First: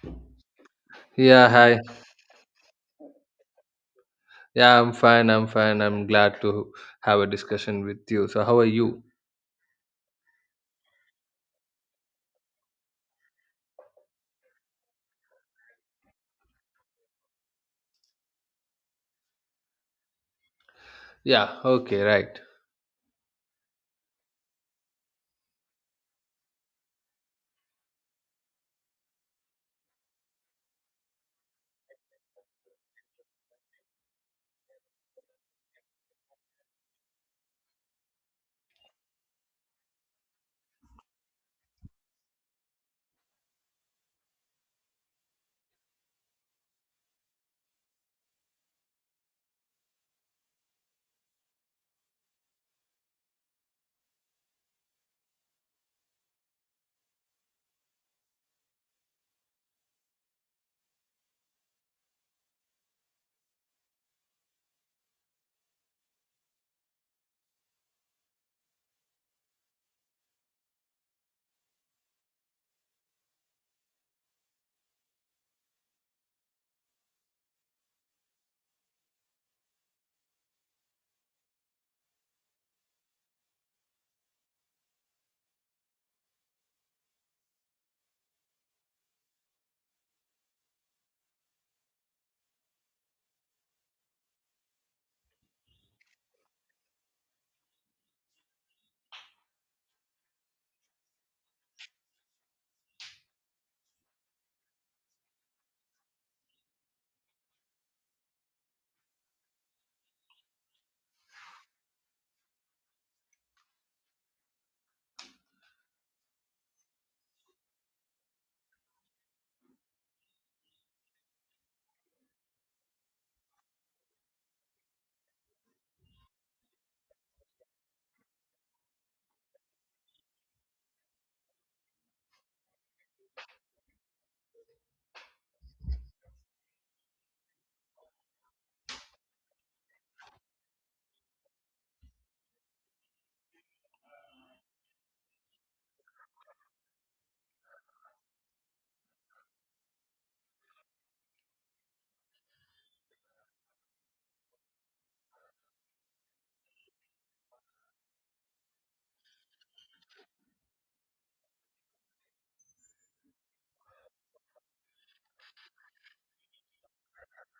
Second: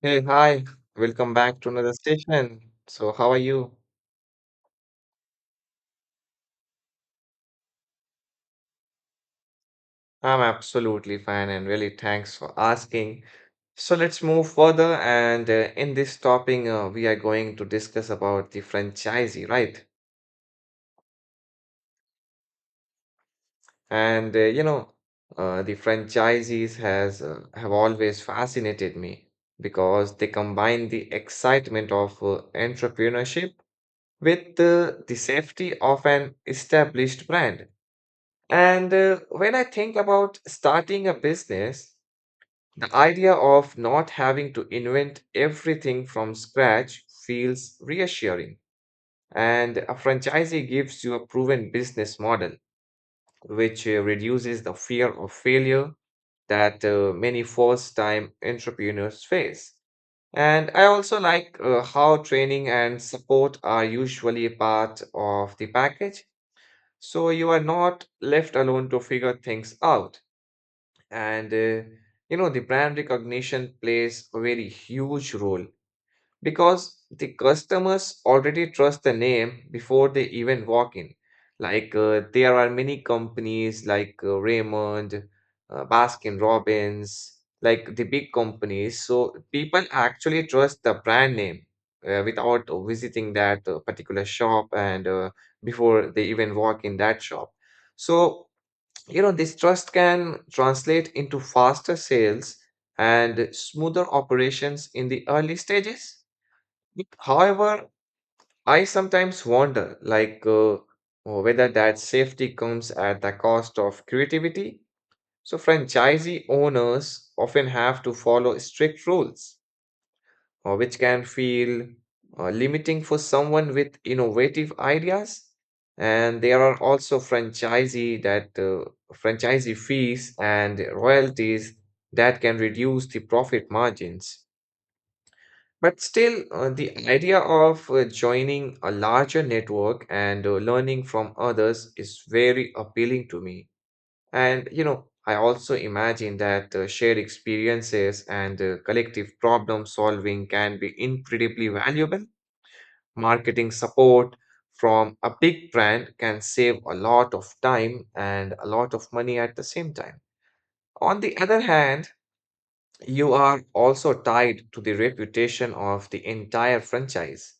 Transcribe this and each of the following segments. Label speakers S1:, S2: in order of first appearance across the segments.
S1: Hey, hi. Welcome
S2: Yeah,
S1: back to
S2: hi.
S1: another session. So, how are you?
S2: Yeah, I'm fine. I'm fine. I'm glad to have a discussion with you. So, how are you?
S1: I'm absolutely fine and really thanks for asking. So, let's move further. And in this topic, we are going to discuss about the franchisee, right?
S2: Yeah, okay, right.
S1: And uh, you know, the franchisees has have always fascinated me because they combine the excitement of entrepreneurship with the safety of an established brand. And when I think about starting a business, the idea of not having to invent everything from scratch feels reassuring. And a franchisee gives you a proven business model, which reduces the fear of failure that many first time entrepreneurs face. And I also like how training and support are usually a part of the package. So you are not left alone to figure things out. And You know, the brand recognition plays a very huge role because the customers already trust the name before they even walk in, like there are many companies like Raymond, Baskin Robbins, like the big companies, so people actually trust the brand name without visiting that particular shop and before they even walk in that shop. So you know, this trust can translate into faster sales and smoother operations in the early stages. However, I sometimes wonder, like, whether that safety comes at the cost of creativity. So, franchisee owners often have to follow strict rules, which can feel limiting for someone with innovative ideas. And there are also franchisee fees and royalties that can reduce the profit margins. But still, the idea of joining a larger network and learning from others is very appealing to me. And you know, I also imagine that shared experiences and collective problem solving can be incredibly valuable. Marketing support from a big brand can save a lot of time and a lot of money at the same time. On the other hand, you are also tied to the reputation of the entire franchise,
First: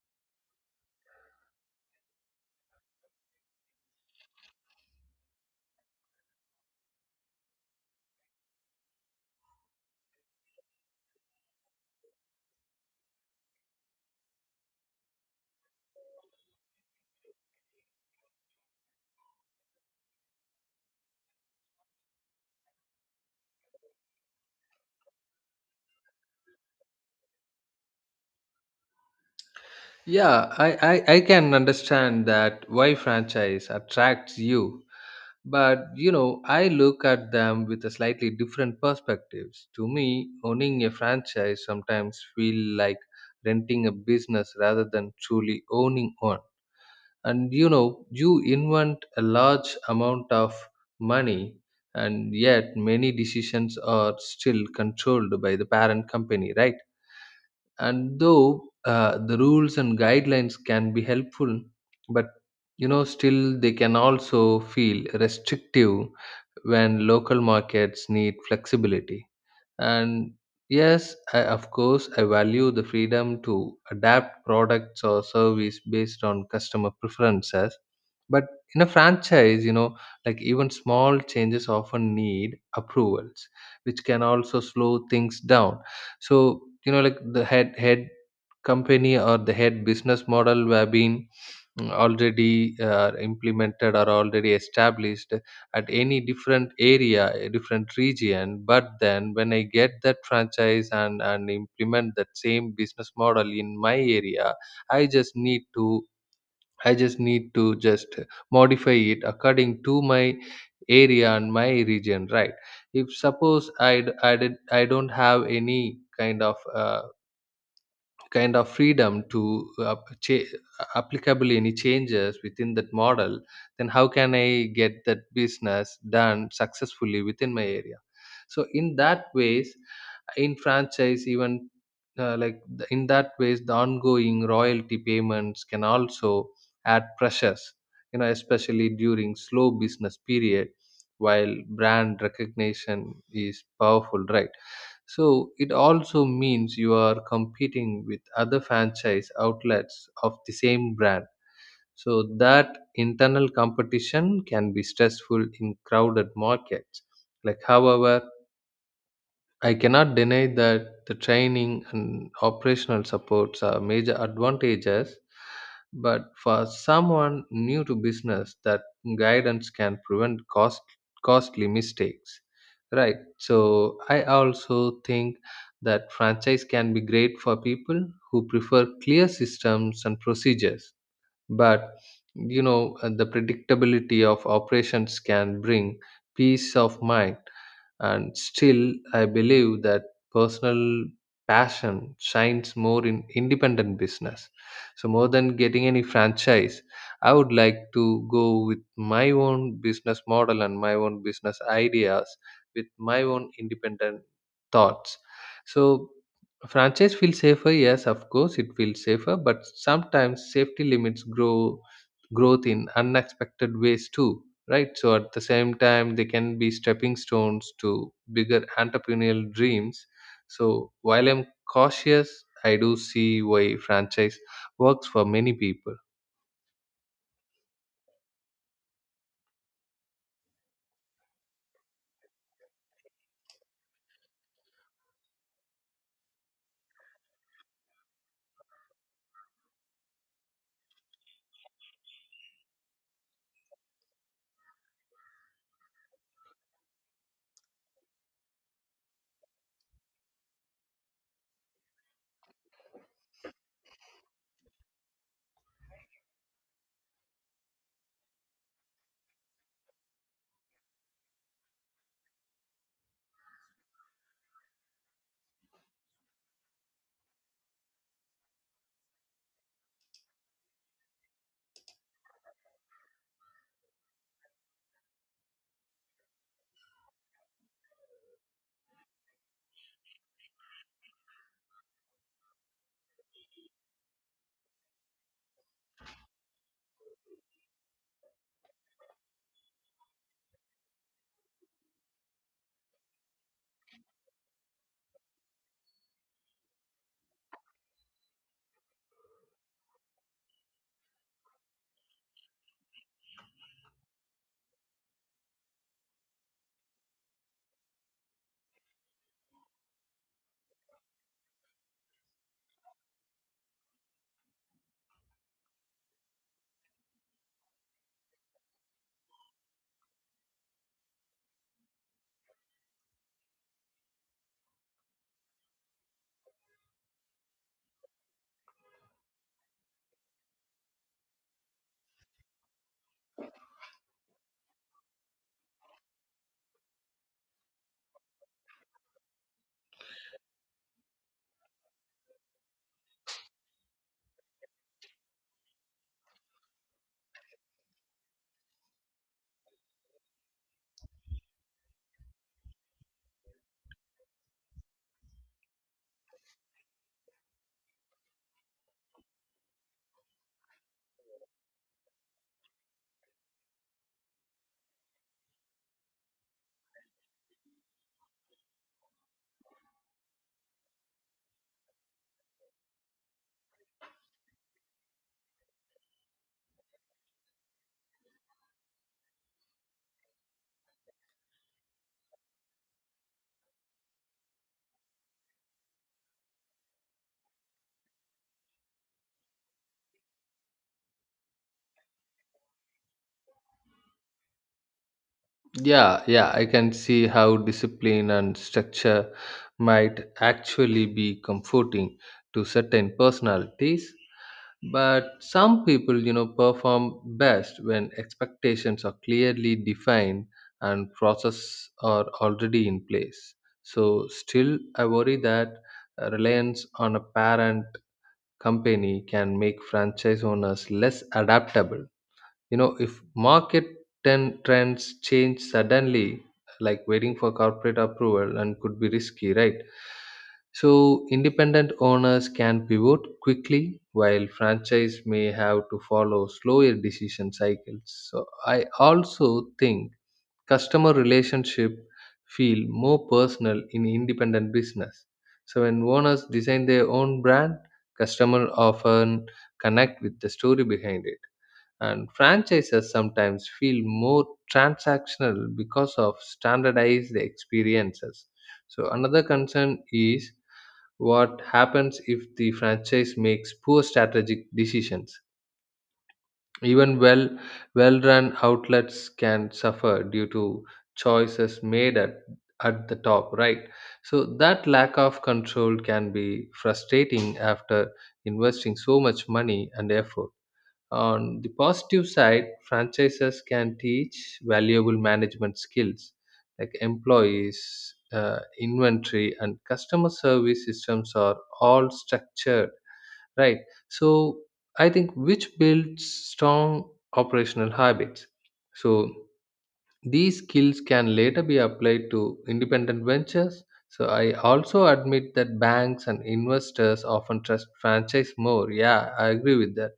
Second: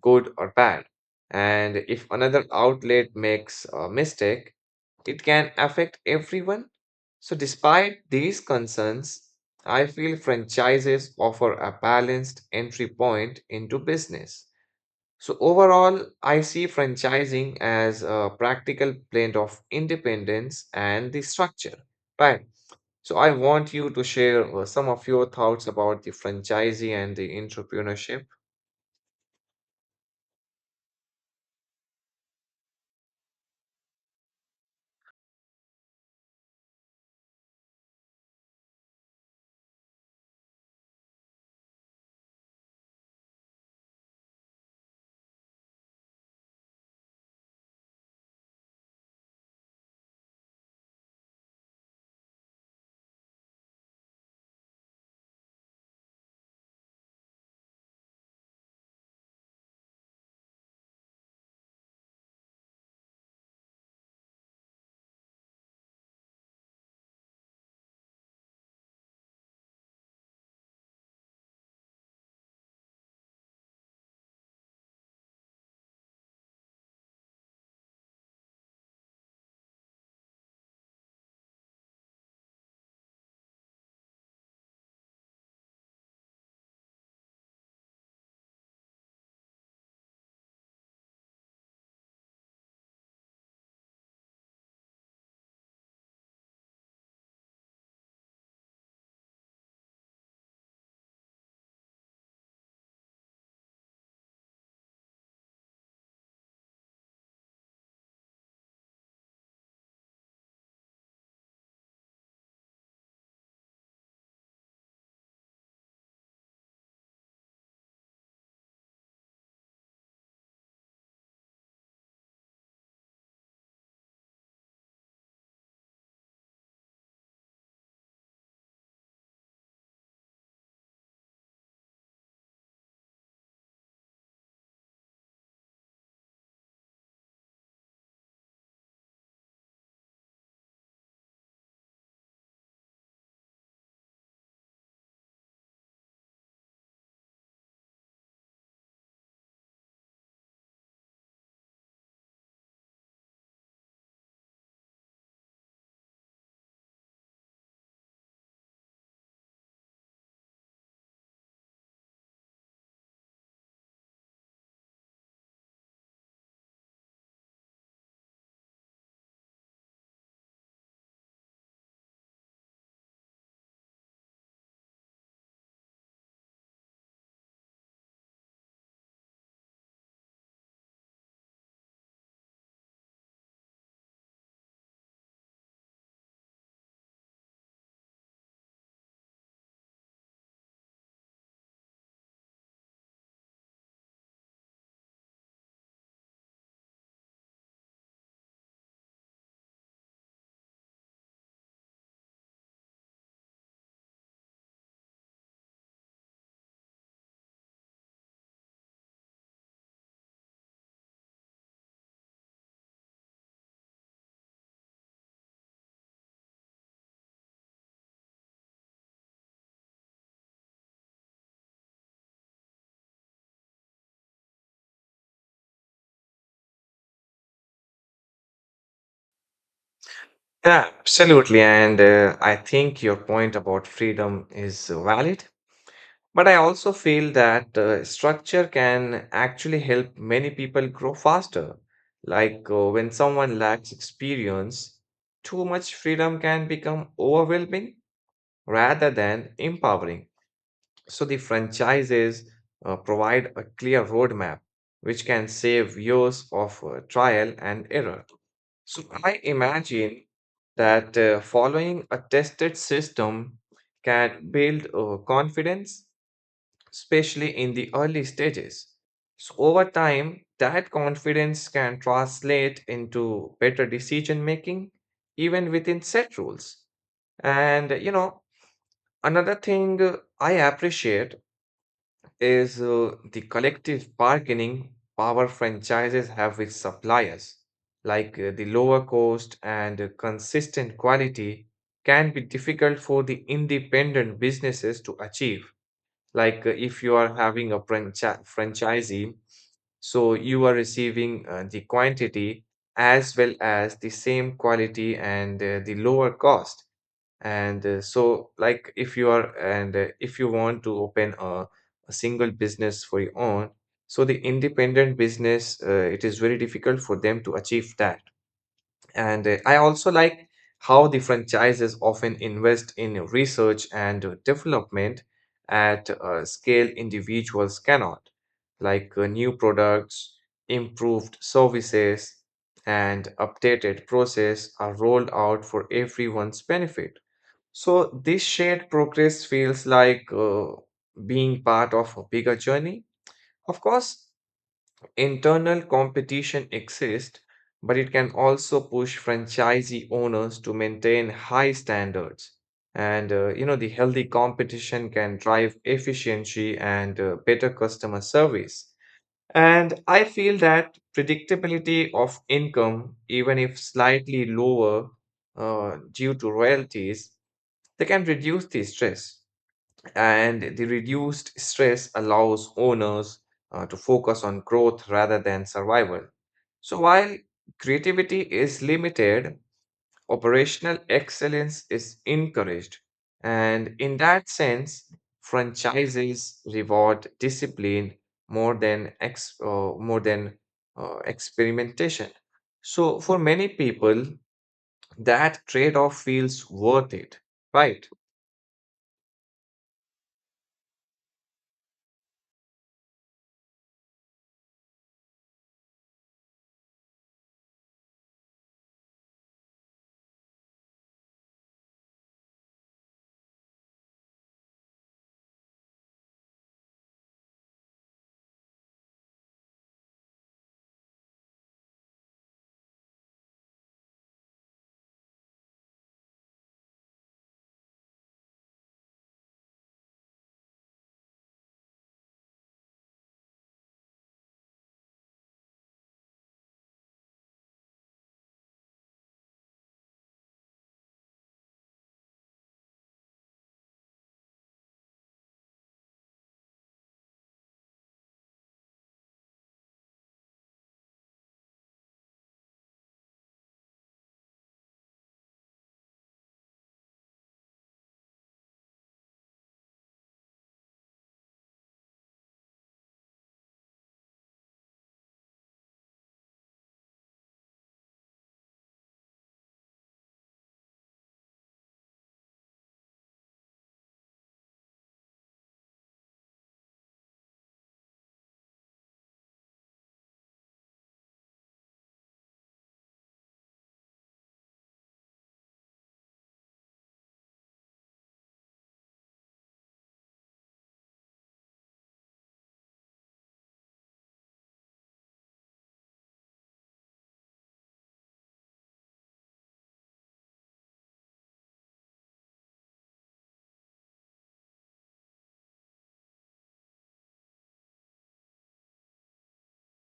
S1: good or bad. And if another outlet makes a mistake, it can affect everyone. So, despite these concerns, I feel franchises offer a balanced entry point into business. So, overall, I see franchising as a practical blend of independence and the structure. Right. So, I want you to share some of your thoughts about the franchisee and the entrepreneurship.
S2: Yeah, I can understand that why franchise attracts you, but you know, I look at them with a slightly different perspectives. To me, owning a franchise sometimes feel like renting a business rather than truly owning one. And you know, you invent a large amount of money, and yet many decisions are still controlled by the parent company, right? And though the rules and guidelines can be helpful, but you know, still they can also feel restrictive when local markets need flexibility. And yes, I, of course, I value the freedom to adapt products or service based on customer preferences. But in a franchise, you know, like even small changes often need approvals, which can also slow things down. So, you know, like the head company or the head business model have been already implemented or already established at any different area, a different region, but then when I get that franchise and implement that same business model in my area, i just need to I just need to just modify it according to my area and my region, right? If suppose I d- I, did, I don't have any kind of freedom to cha- applicable any changes within that model, then how can I get that business done successfully within my area? So in that ways, in franchise, even in that ways the ongoing royalty payments can also add pressures, you know, especially during slow business period. While brand recognition is powerful, right? So it also means you are competing with other franchise outlets of the same brand, so that internal competition can be stressful in crowded markets. Like, however, I cannot deny that the training and operational supports are major advantages, but for someone new to business, that guidance can prevent costly mistakes. Right. So I also think that franchise can be great for people who prefer clear systems and procedures, but you know, the predictability of operations can bring peace of mind. And still I believe that personal passion shines more in independent business. So more than getting any franchise, I would like to go with my own business model and my own business ideas with my own independent thoughts. So franchise feels safer, yes, of course it feels safer, but sometimes safety limits growth in unexpected ways too, right? So at the same time, they can be stepping stones to bigger entrepreneurial dreams. So while I'm cautious, I do see why franchise works for many people.
S1: Yeah, absolutely. And I think your point about freedom is valid. But I also feel that structure can actually help many people grow faster. Like when someone lacks experience, too much freedom can become overwhelming rather than empowering. So the franchises provide a clear roadmap, which can save years of trial and error. So I imagine that following a tested system can build confidence, especially in the early stages. So, over time, that confidence can translate into better decision making, even within set rules. And, you know, another thing I appreciate is the collective bargaining power franchises have with suppliers. Like the lower cost and consistent quality can be difficult for the independent businesses to achieve. Like if you are having a franchisee, so you are receiving the quantity as well as the same quality and the lower cost. And so, like if you are and if you want to open a single business for your own, so the independent business, it is very difficult for them to achieve that. And I also like how the franchises often invest in research and development at a scale individuals cannot, like new products, improved services, and updated process are rolled out for everyone's benefit. So this shared progress feels like being part of a bigger journey. Of course, internal competition exists, but it can also push franchisee owners to maintain high standards. And you know, the healthy competition can drive efficiency and better customer service. And I feel that predictability of income, even if slightly lower due to royalties, they can reduce the stress, and the reduced stress allows owners to focus on growth rather than survival. So, while creativity is limited, operational excellence is encouraged. And in that sense, franchises reward discipline more than experimentation. So, for many people, that trade off
S2: Yeah, yeah, I
S1: feels
S2: can
S1: worth
S2: see
S1: it,
S2: how
S1: right?
S2: discipline and structure might actually be comforting to certain personalities. But some people, you know, perform best when expectations are clearly defined and process are already in place. So still I worry that reliance on a parent company can make franchise owners less adaptable. You know, if market ten trends change suddenly, like waiting for corporate approval and could be risky, right? So independent owners can pivot quickly, while franchise may have to follow slower decision cycles. So I also think customer relationship feel more personal in independent business. So when owners design their own brand, customer often connect with the story behind it, and franchises sometimes feel more transactional because of standardized experiences. So, another concern is what happens if the franchise makes poor strategic decisions. Even well run outlets can suffer due to choices made at the top, right? So, that lack of control can be frustrating after investing so much money and effort. On the positive side, franchises can teach valuable management skills, like employees, inventory, and customer service systems are all structured, right? So I think, which builds strong operational habits. So these skills can later be applied to independent ventures. So I also admit that banks and investors often trust franchise more. Yeah, I agree with that.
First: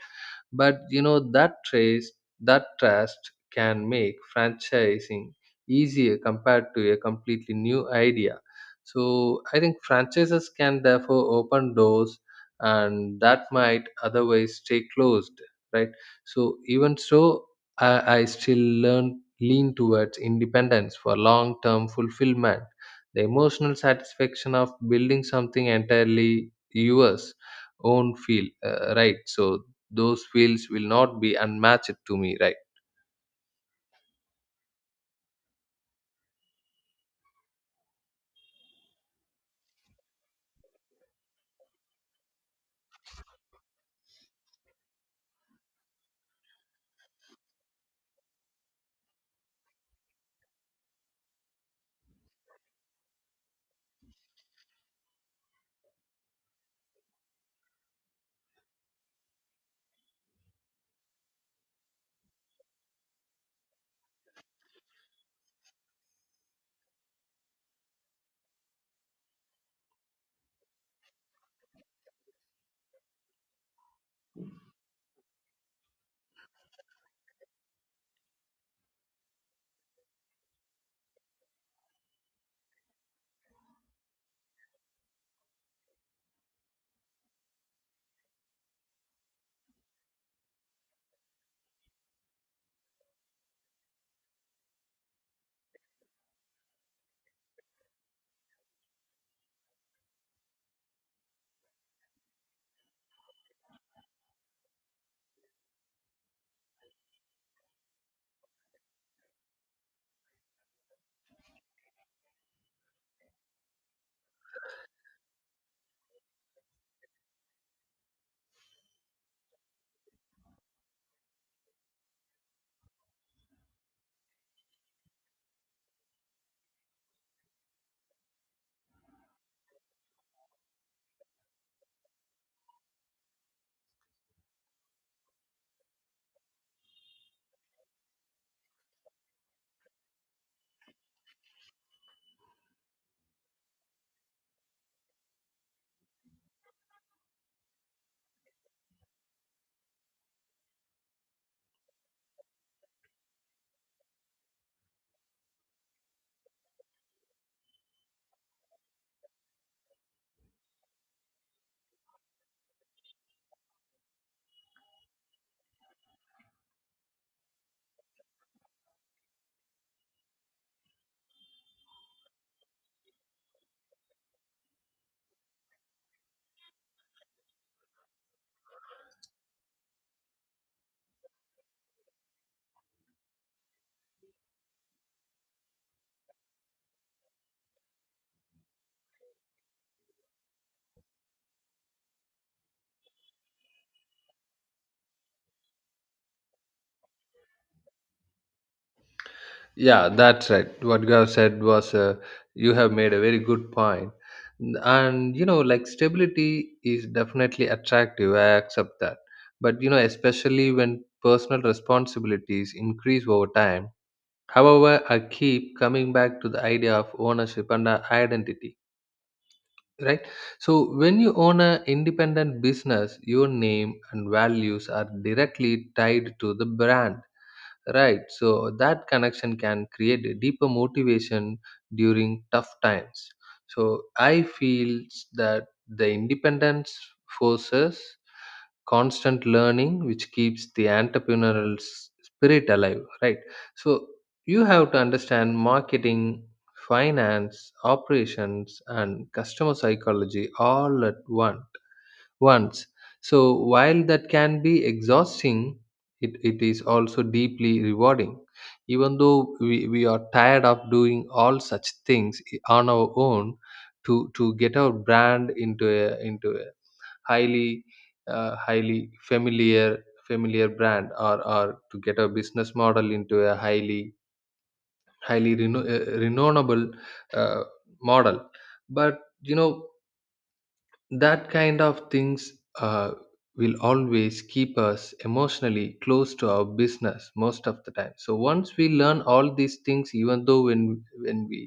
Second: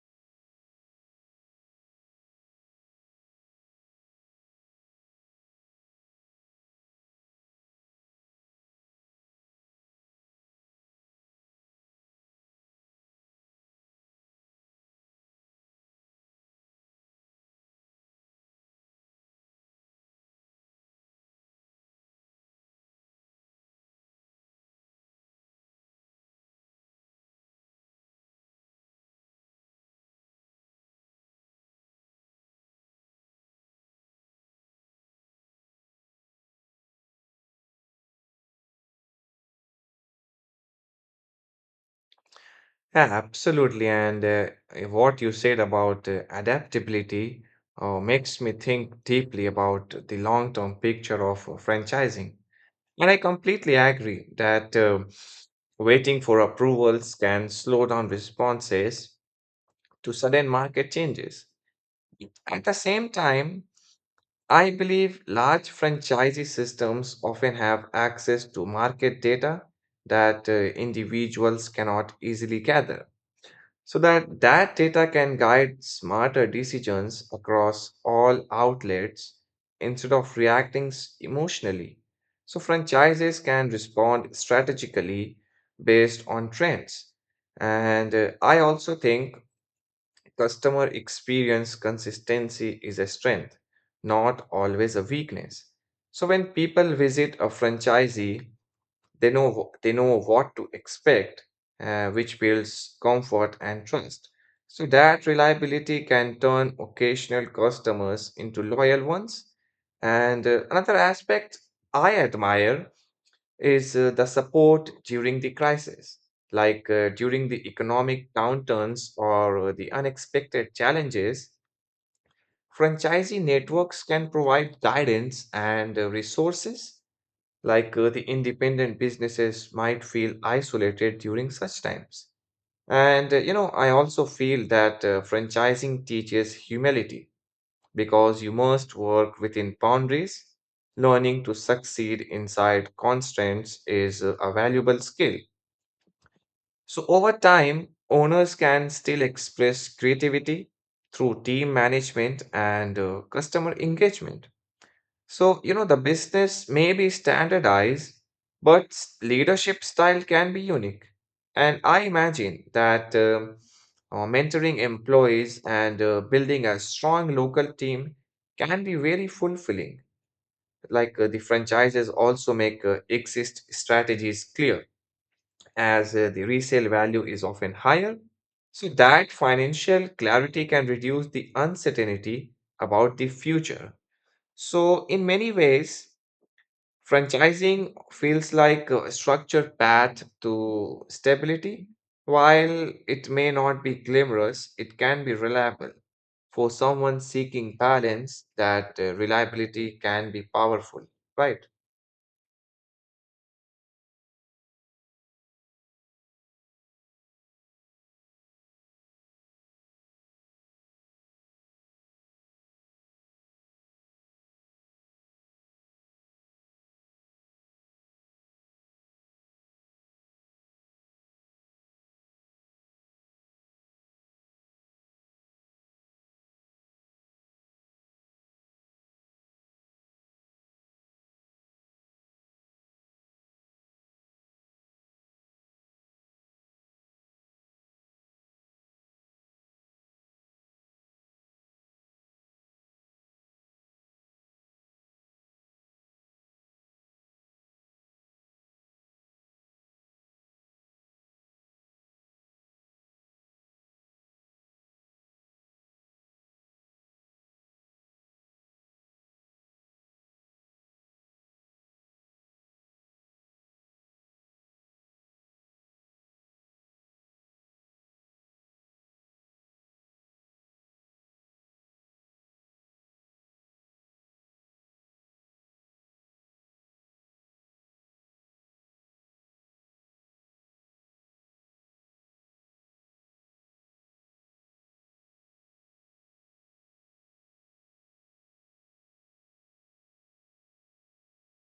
S2: But you know, that trace that trust can make franchising easier compared to a completely new idea. So I think franchises can therefore open doors and that might otherwise stay closed, right? So even so, I still lean towards independence for long term fulfillment. The emotional satisfaction of building something entirely yours, own feel, right? So those fields will not be unmatched to me, right?
S1: Yeah, absolutely. What you said about adaptability makes me think deeply about the long-term picture of franchising. And I completely agree that waiting for approvals can slow down responses to sudden market changes. At the same time, I believe large franchisee systems often have access to market data that individuals cannot easily gather, so that data can guide smarter decisions across all outlets instead of reacting emotionally. So franchises can respond strategically based on trends. And I also think customer experience consistency is a strength, not always a weakness. So when people visit a franchisee, they know what to expect, which builds comfort and trust. So that reliability can turn occasional customers into loyal ones. And another aspect I admire is the support during the crisis, like during the economic downturns or the unexpected challenges. Franchisee networks can provide guidance and resources, like the independent businesses might feel isolated during such times. And you know, I also feel that franchising teaches humility because you must work within boundaries. Learning to succeed inside constraints is a valuable skill. So, over time, owners can still express creativity through team management and customer engagement. So, you know, the business may be standardized, but leadership style can be unique. And I imagine that mentoring employees and building a strong local team can be very fulfilling. Like the franchises also make exit strategies clear, as the resale value is often higher. So, that financial clarity can reduce the uncertainty about the future. So, in many ways, franchising feels like a structured path to stability. While it may not be glamorous, it can be reliable. For someone seeking balance, that reliability
S2: Yeah,
S1: can be
S2: that's right. What
S1: powerful,
S2: you have said
S1: right?
S2: was you have made a very good point. And you know, like stability is definitely attractive. I accept that. But you know, especially when personal responsibilities increase over time. However, I keep coming back to the idea of ownership and identity, right? So, when you own an independent business, your name and values are directly tied to the brand. Right. So that connection can create a deeper motivation during tough times. So I feel that the independence forces constant learning, which keeps the entrepreneurial spirit alive. Right. So you have to understand marketing, finance, operations, and customer psychology all at once once. So while that can be exhausting, it is also deeply rewarding. Even though we are tired of doing all such things on our own to get our brand into a highly highly familiar brand, or to get our business model into a highly renownable uh, model. But you know, that kind of things uh, will always keep us emotionally close to our business most of the time. So once we learn all these things, even though when we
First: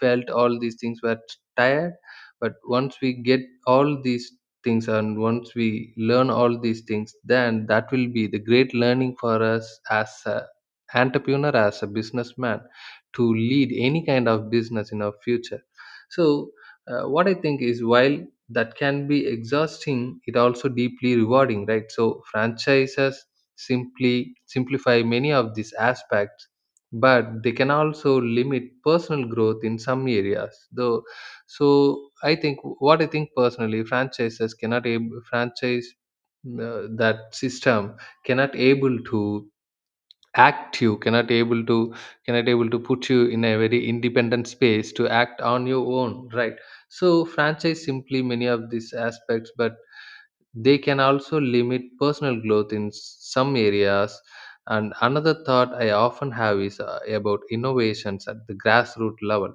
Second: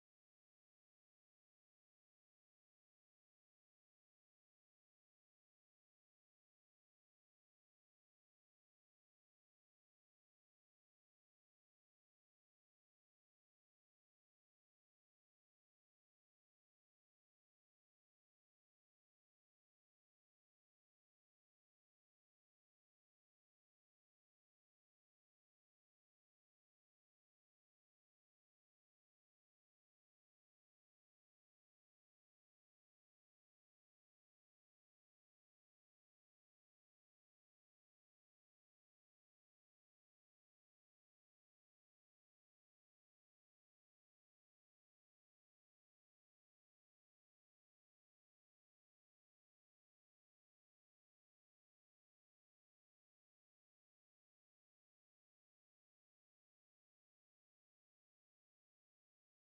S2: felt all these things were tired, but once we get all these things and once we learn all these things, then that will be the great learning for us as a entrepreneur, as a businessman, to lead any kind of business in our future. So what I think is while that can be exhausting, it also deeply rewarding, right? So franchises simply simplify many of these aspects, but they can also limit personal growth in some areas though. So I think, what I think personally, franchises cannot ab- franchise, that system cannot able to Act you cannot able to, put you in a very independent space to act on your own, right? So franchise simply many of these aspects, but they can also limit personal growth in some areas. And another thought I often have is about innovations at the grassroots level.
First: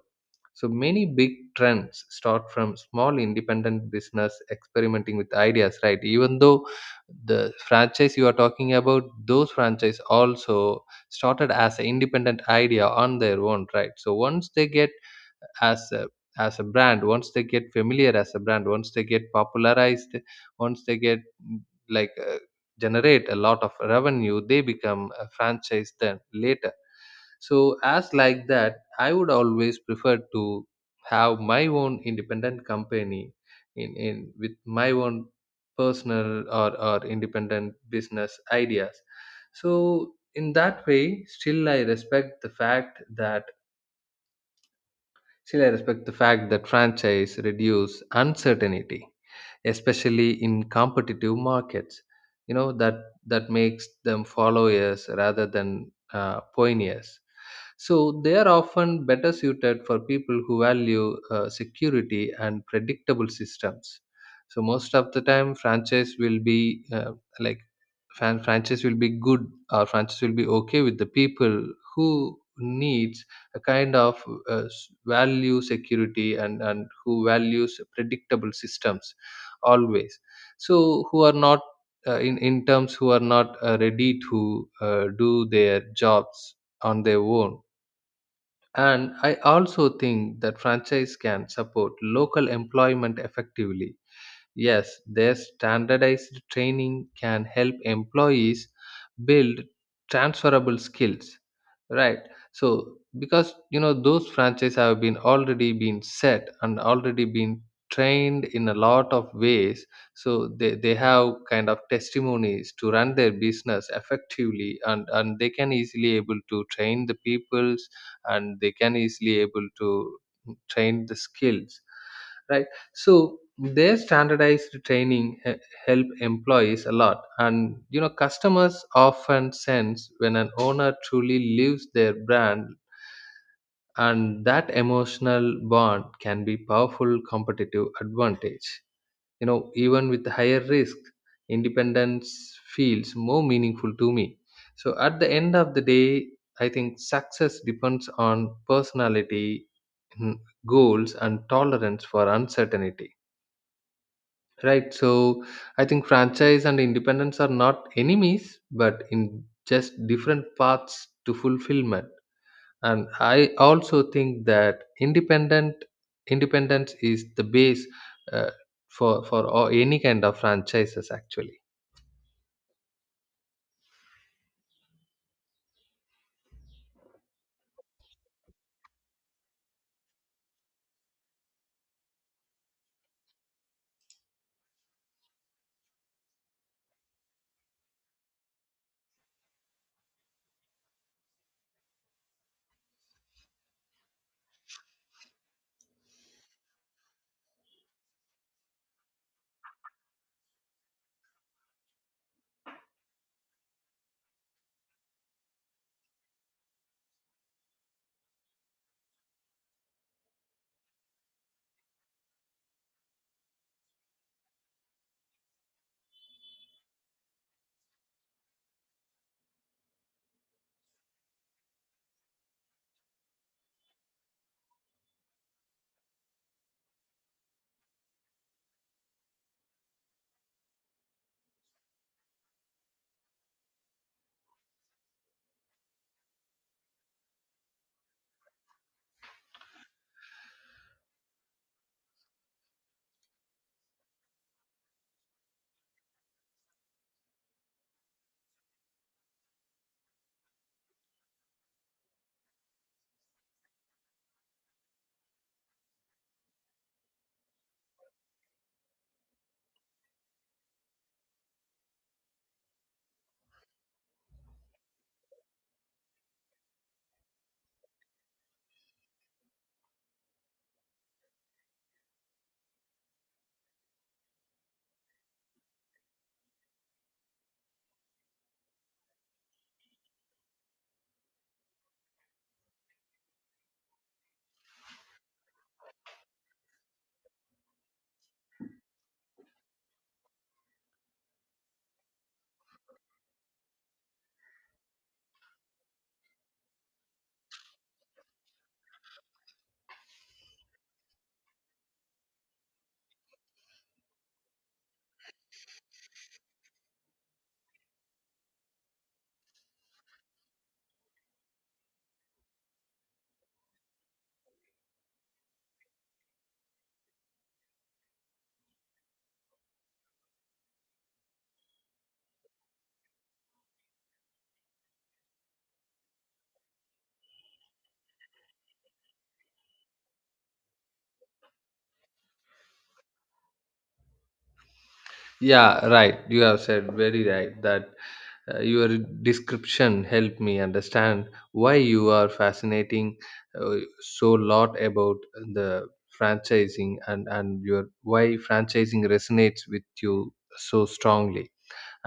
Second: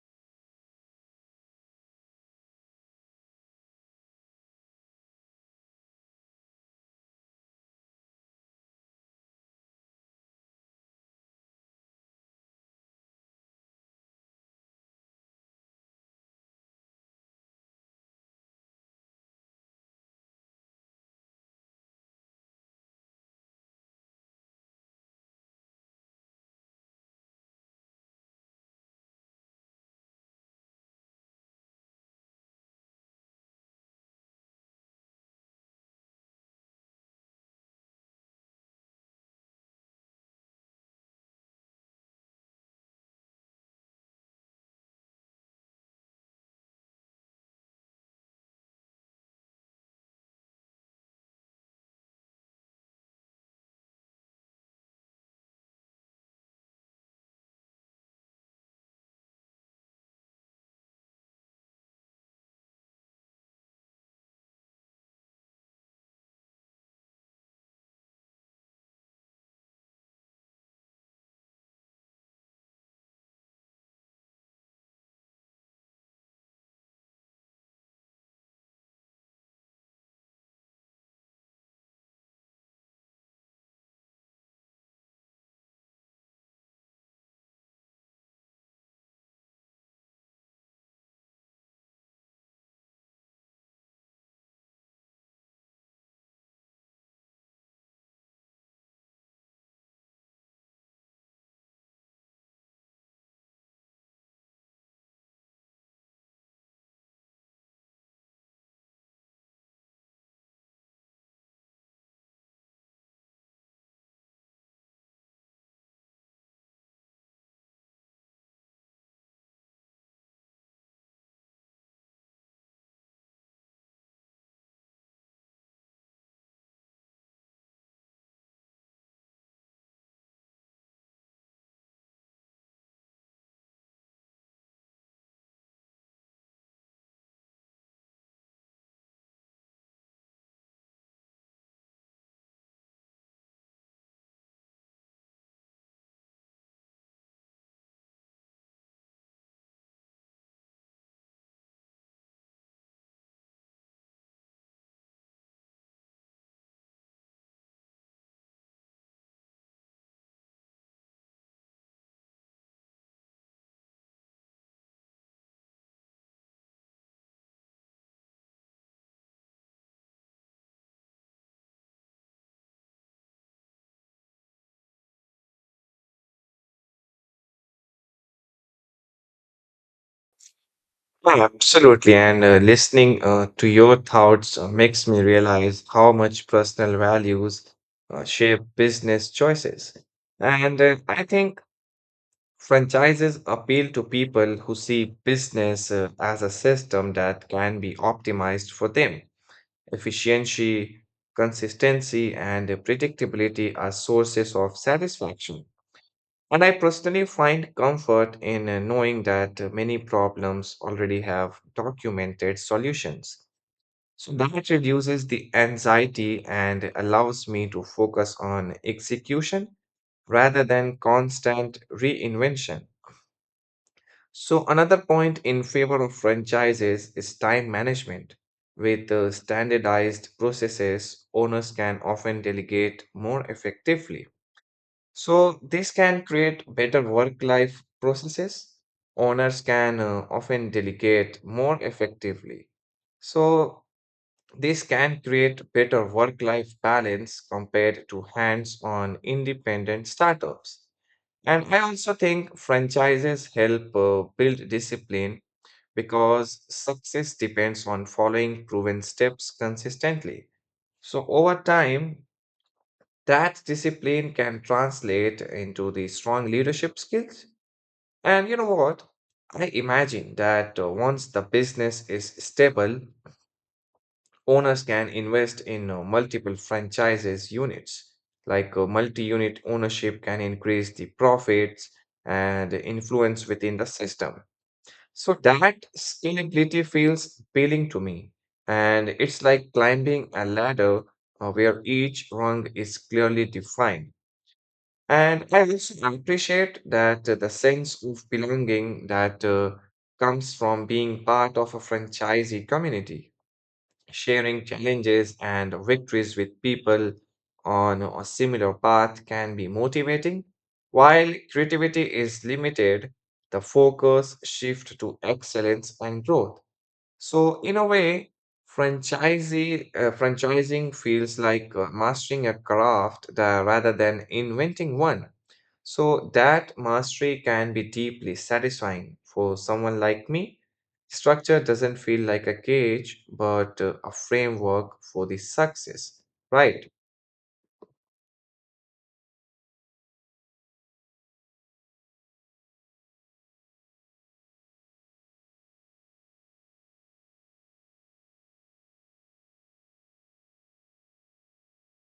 S2: So many big trends start from small independent business experimenting with ideas, right? Even though the franchise you are talking about, those franchise also started as an independent idea on their own, right? So once they get as a as a brand, once they get familiar as a brand, once they get popularized, once they get mm, like uh, generate a lot of revenue, they become a franchise then later. So as like that, I would always prefer to have my own independent company in with my own personal, or independent business ideas. So in that way, still I respect the fact that franchise reduce uncertainty, especially in competitive markets. You know, that makes them follow us rather than pioneers. So they are often better suited for people who value security and predictable systems. So most of the time, franchise will be like franchise will be good, or franchise will be okay with the people who needs a kind of value security and who values predictable systems always. So who are not in in terms who are not ready to do their jobs on their own. And I also think that franchise can support local employment effectively. Yes, their standardized training can help employees build transferable skills. Right. So because you know, those franchises have been already been set and already been trained in a lot of ways. So they have kind of testimonies to run their business effectively, and they can easily able to train the peoples, and they can easily able to train the skills, right? So their standardized training help employees a lot. And you know, customers often sense when an owner truly lives their brand, and that emotional bond can be powerful competitive advantage. You know, even with higher risk, independence feels more meaningful to me. So at the end of the day, I think success depends on personality, mm, goals, and tolerance for uncertainty. Right, so I think franchise and independence are not enemies, but in just different paths to fulfillment. And I also think that independent independence is the base uh, for all, any kind of franchises actually.
S1: Yeah, absolutely. And listening to your thoughts makes me realize how much personal values shape business choices. And I think franchises appeal to people who see business as a system that can be optimized for them. Efficiency, consistency, and predictability are sources of satisfaction. And I personally find comfort in knowing that many problems already have documented solutions. So that reduces the anxiety and allows me to focus on execution rather than constant reinvention. So, another point in favor of franchises is time management. With standardized processes, owners can often delegate more effectively. So, this can create better work life processes. Owners can often delegate more effectively. So, this can create better work life balance compared to hands on independent startups. And I also think franchises help build discipline because success depends on following proven steps consistently. So, over time, that discipline can translate into the strong leadership skills. And you know what? I imagine that once the business is stable, owners can invest in multiple franchises units. Like multi unit ownership can increase the profits and influence within the system. So that scalability feels appealing to me. And it's like climbing a ladder where each rung is clearly defined. And I also appreciate that the sense of belonging that comes from being part of a franchisee community. Sharing challenges and victories with people on a similar path can be motivating. While creativity is limited, the focus shifts to excellence and growth. So, in a way, franchising feels like mastering a craft rather than inventing one. So that mastery can be deeply satisfying for someone like me. Structure doesn't feel like a cage, but a framework for the
S2: Yeah, right.
S1: success,
S2: You have said
S1: right?
S2: very right that your description helped me understand why you are fascinating so lot about the franchising and your why franchising resonates with you so strongly.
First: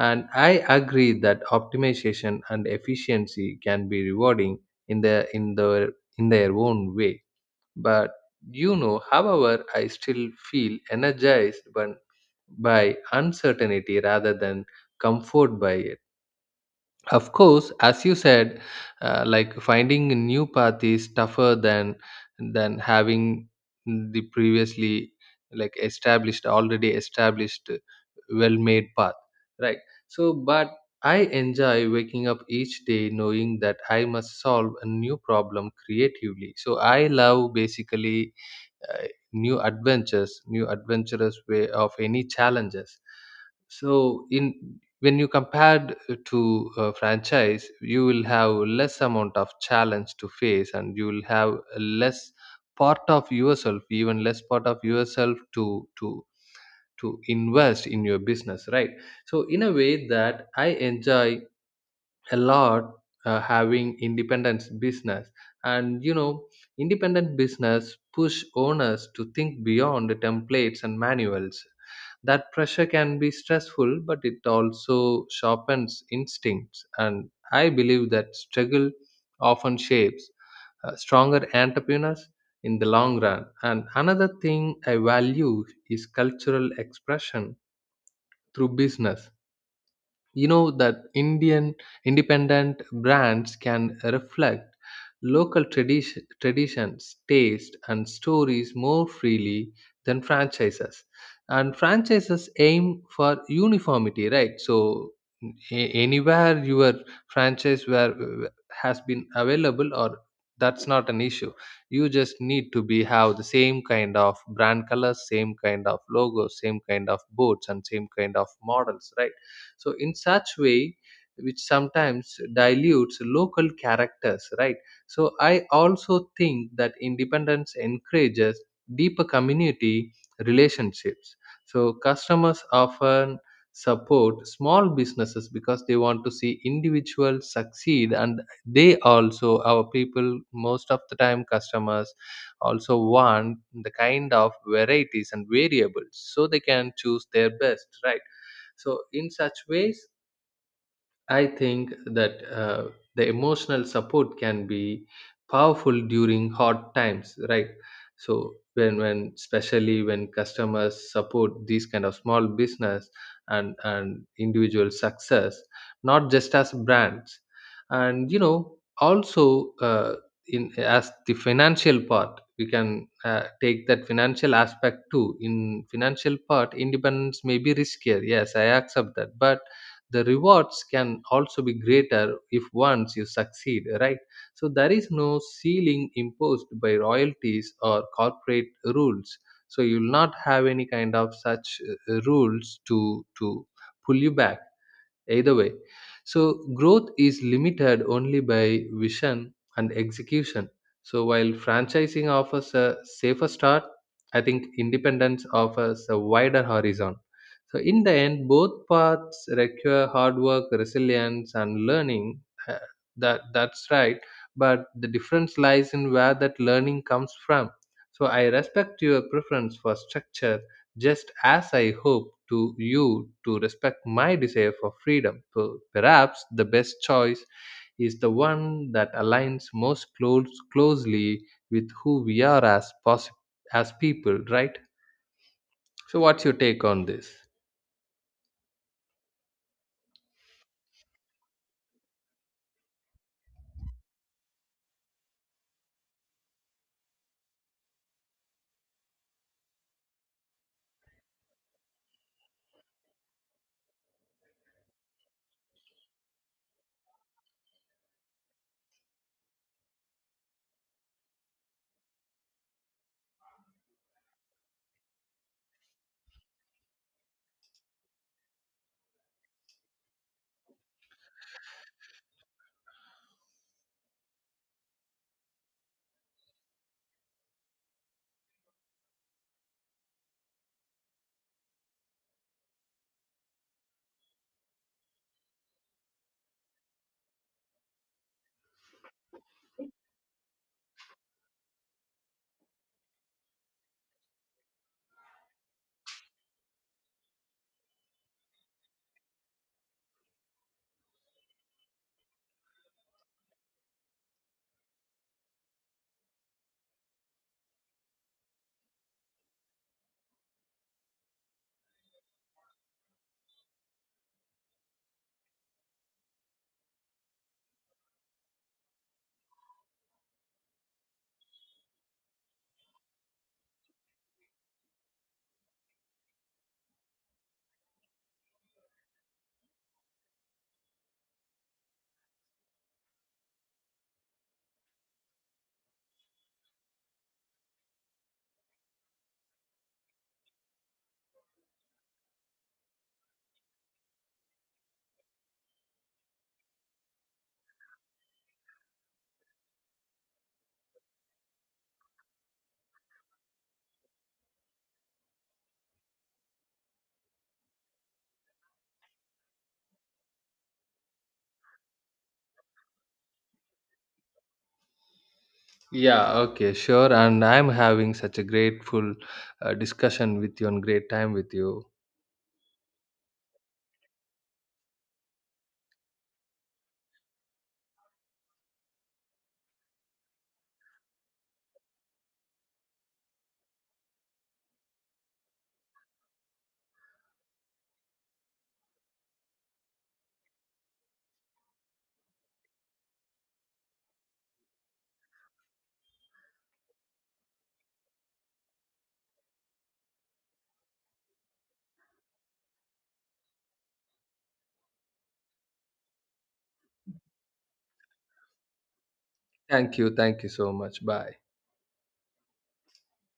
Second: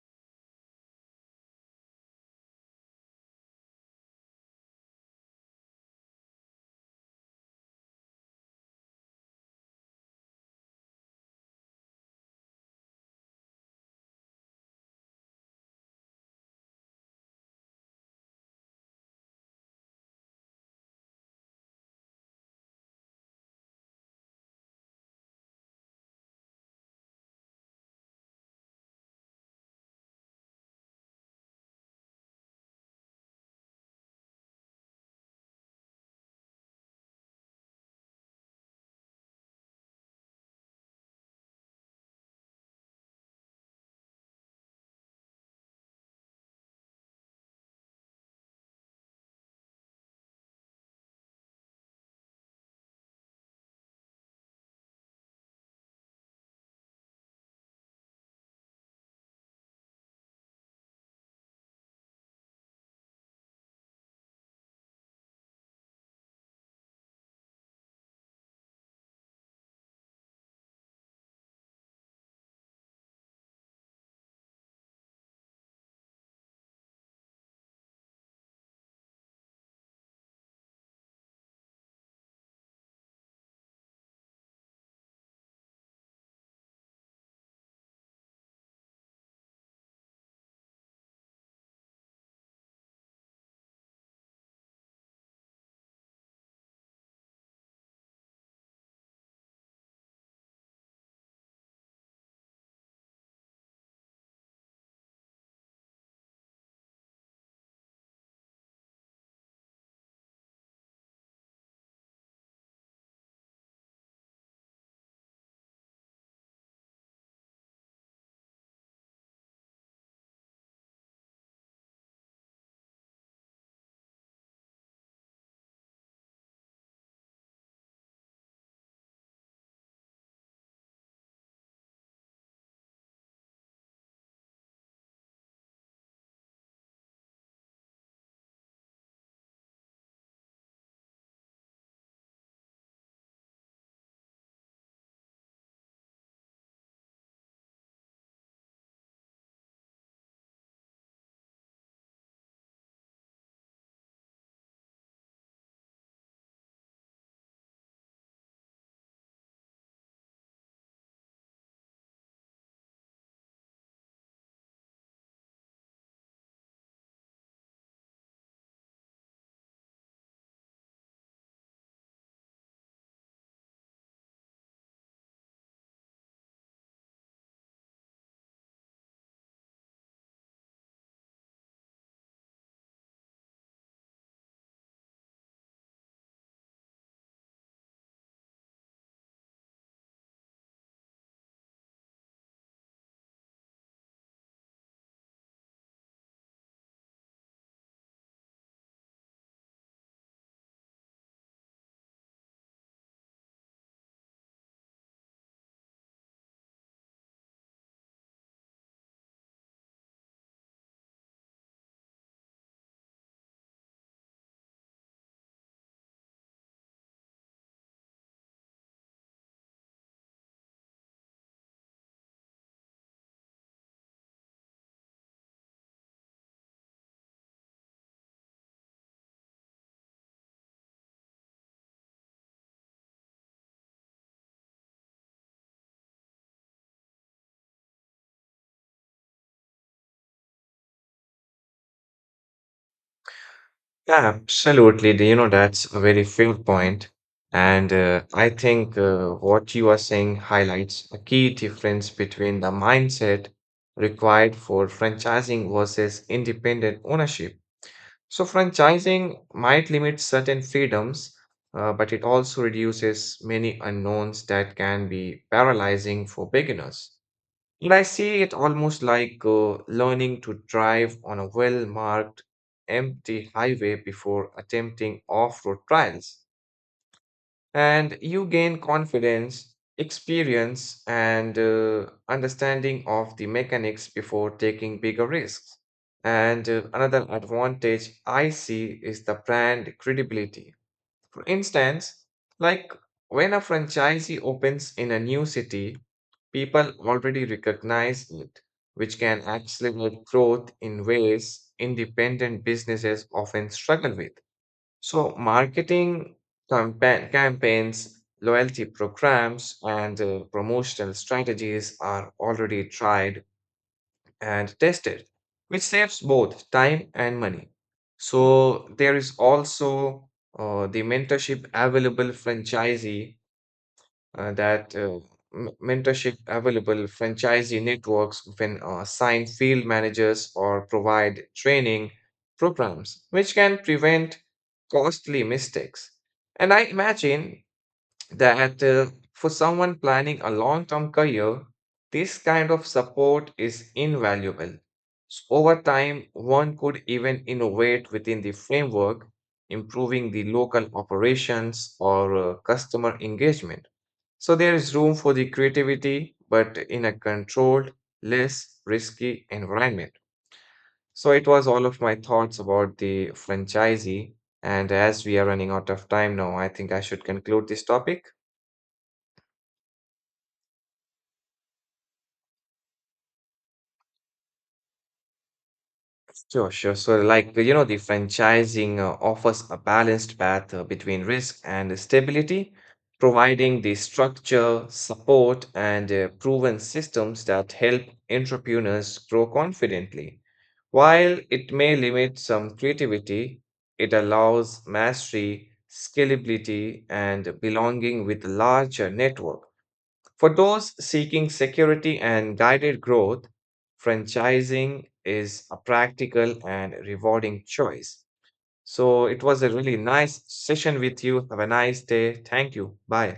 S2: And I agree that optimization and efficiency can be rewarding in the in their own way, but you know, however, I still feel energized by uncertainty rather than comfort by it. Of course, as you said, like finding a new path is tougher than having the previously, like established, already established, well-made path, right? So, but I enjoy waking up each day knowing that I must solve a new problem creatively. So I love basically uh, new adventures, new adventurous way of any challenges. So in, when you compared to a franchise, you will have less amount of challenge to face, and you will have less part of yourself, even less part of yourself to invest in your business, right? So in a way that I enjoy a lot having independence business. And you know, independent business push owners to think beyond the templates and manuals. That pressure can be stressful, but it also sharpens instincts, and I believe that struggle often shapes stronger entrepreneurs in the long run. And another thing I value is cultural expression through business. You know that Indian independent brands can reflect local tradition, traditions, taste and stories more freely than franchises. And franchises aim for uniformity, right? So anywhere your franchise where has been available or that's not an issue. You just need to be have the same kind of brand colors, same kind of logos, same kind of boats and same kind of models, right? So in such way, which sometimes dilutes local characters, right? So I also think that independence encourages deeper community relationships. So customers often support small businesses because they want to see individuals succeed, and they also our people. Most of the time customers also want the kind of varieties and variables so they can choose their best, right? So in such ways, I think that the emotional support can be powerful during hard times, right? So when especially when customers support these kind of small business and individual success, not just as brands. And you know, also in as the financial part, we can take that financial aspect too. In financial part, independence may be riskier, yes, I accept that, but the rewards can also be greater if once you succeed, right? So there is no ceiling imposed by royalties or corporate rules. So you'll not have any kind of such rules to pull you back either way. So, growth is limited only by vision and execution. So, while franchising offers a safer start, I think independence offers a wider horizon. So, in the end, both paths require hard work, resilience, and learning. Uh, that's right, but the difference lies in where that learning comes from. So, I respect your preference for structure just as I hope to you to respect my desire for freedom. Perhaps the best choice is the one that aligns most closely with who we are as people, right? So, what's your take on this?
S1: Absolutely. Do you know, that's a very fair point. And I think what you are saying highlights a key difference between the mindset required for franchising versus independent ownership. So, franchising might limit certain freedoms, but it also reduces many unknowns that can be paralyzing for beginners. And I see it almost like learning to drive on a well marked, empty highway before attempting off road trials, and you gain confidence, experience, and understanding of the mechanics before taking bigger risks. And another advantage I see is the brand credibility. For instance, like when a franchisee opens in a new city, people already recognize it, which can accelerate growth in ways independent businesses often struggle with. So, marketing campaigns, loyalty programs, and promotional strategies are already tried and tested, which saves both time and money. So, there is also the mentorship available franchisee that m- mentorship available franchisee networks can assign field managers or provide training programs, which can prevent costly mistakes. And I imagine that for someone planning a long term career, this kind of support is invaluable. So over time, one could even innovate within the framework, improving the local operations or customer engagement. So there is room for the creativity, but in a controlled, less risky environment. So it was all of my thoughts about the franchisee. And as we are running out of time
S2: Yeah,
S1: now, I
S2: okay,
S1: think I
S2: sure.
S1: should
S2: And
S1: conclude
S2: I'm
S1: this
S2: having
S1: topic.
S2: such a grateful discussion with you and great time with you.
S1: Sure, sure. So, like, you know, the franchising offers a balanced path between risk and stability, providing the structure, support, and proven systems that help entrepreneurs grow confidently. While it may limit some creativity, it allows mastery, scalability, and belonging with larger network. For those seeking security and guided growth, franchising is a practical and rewarding choice. So it was a
S2: Thank
S1: really
S2: you.
S1: nice
S2: Thank you so
S1: session
S2: much.
S1: with
S2: Bye.
S1: you. Have a nice day. Thank you. Bye.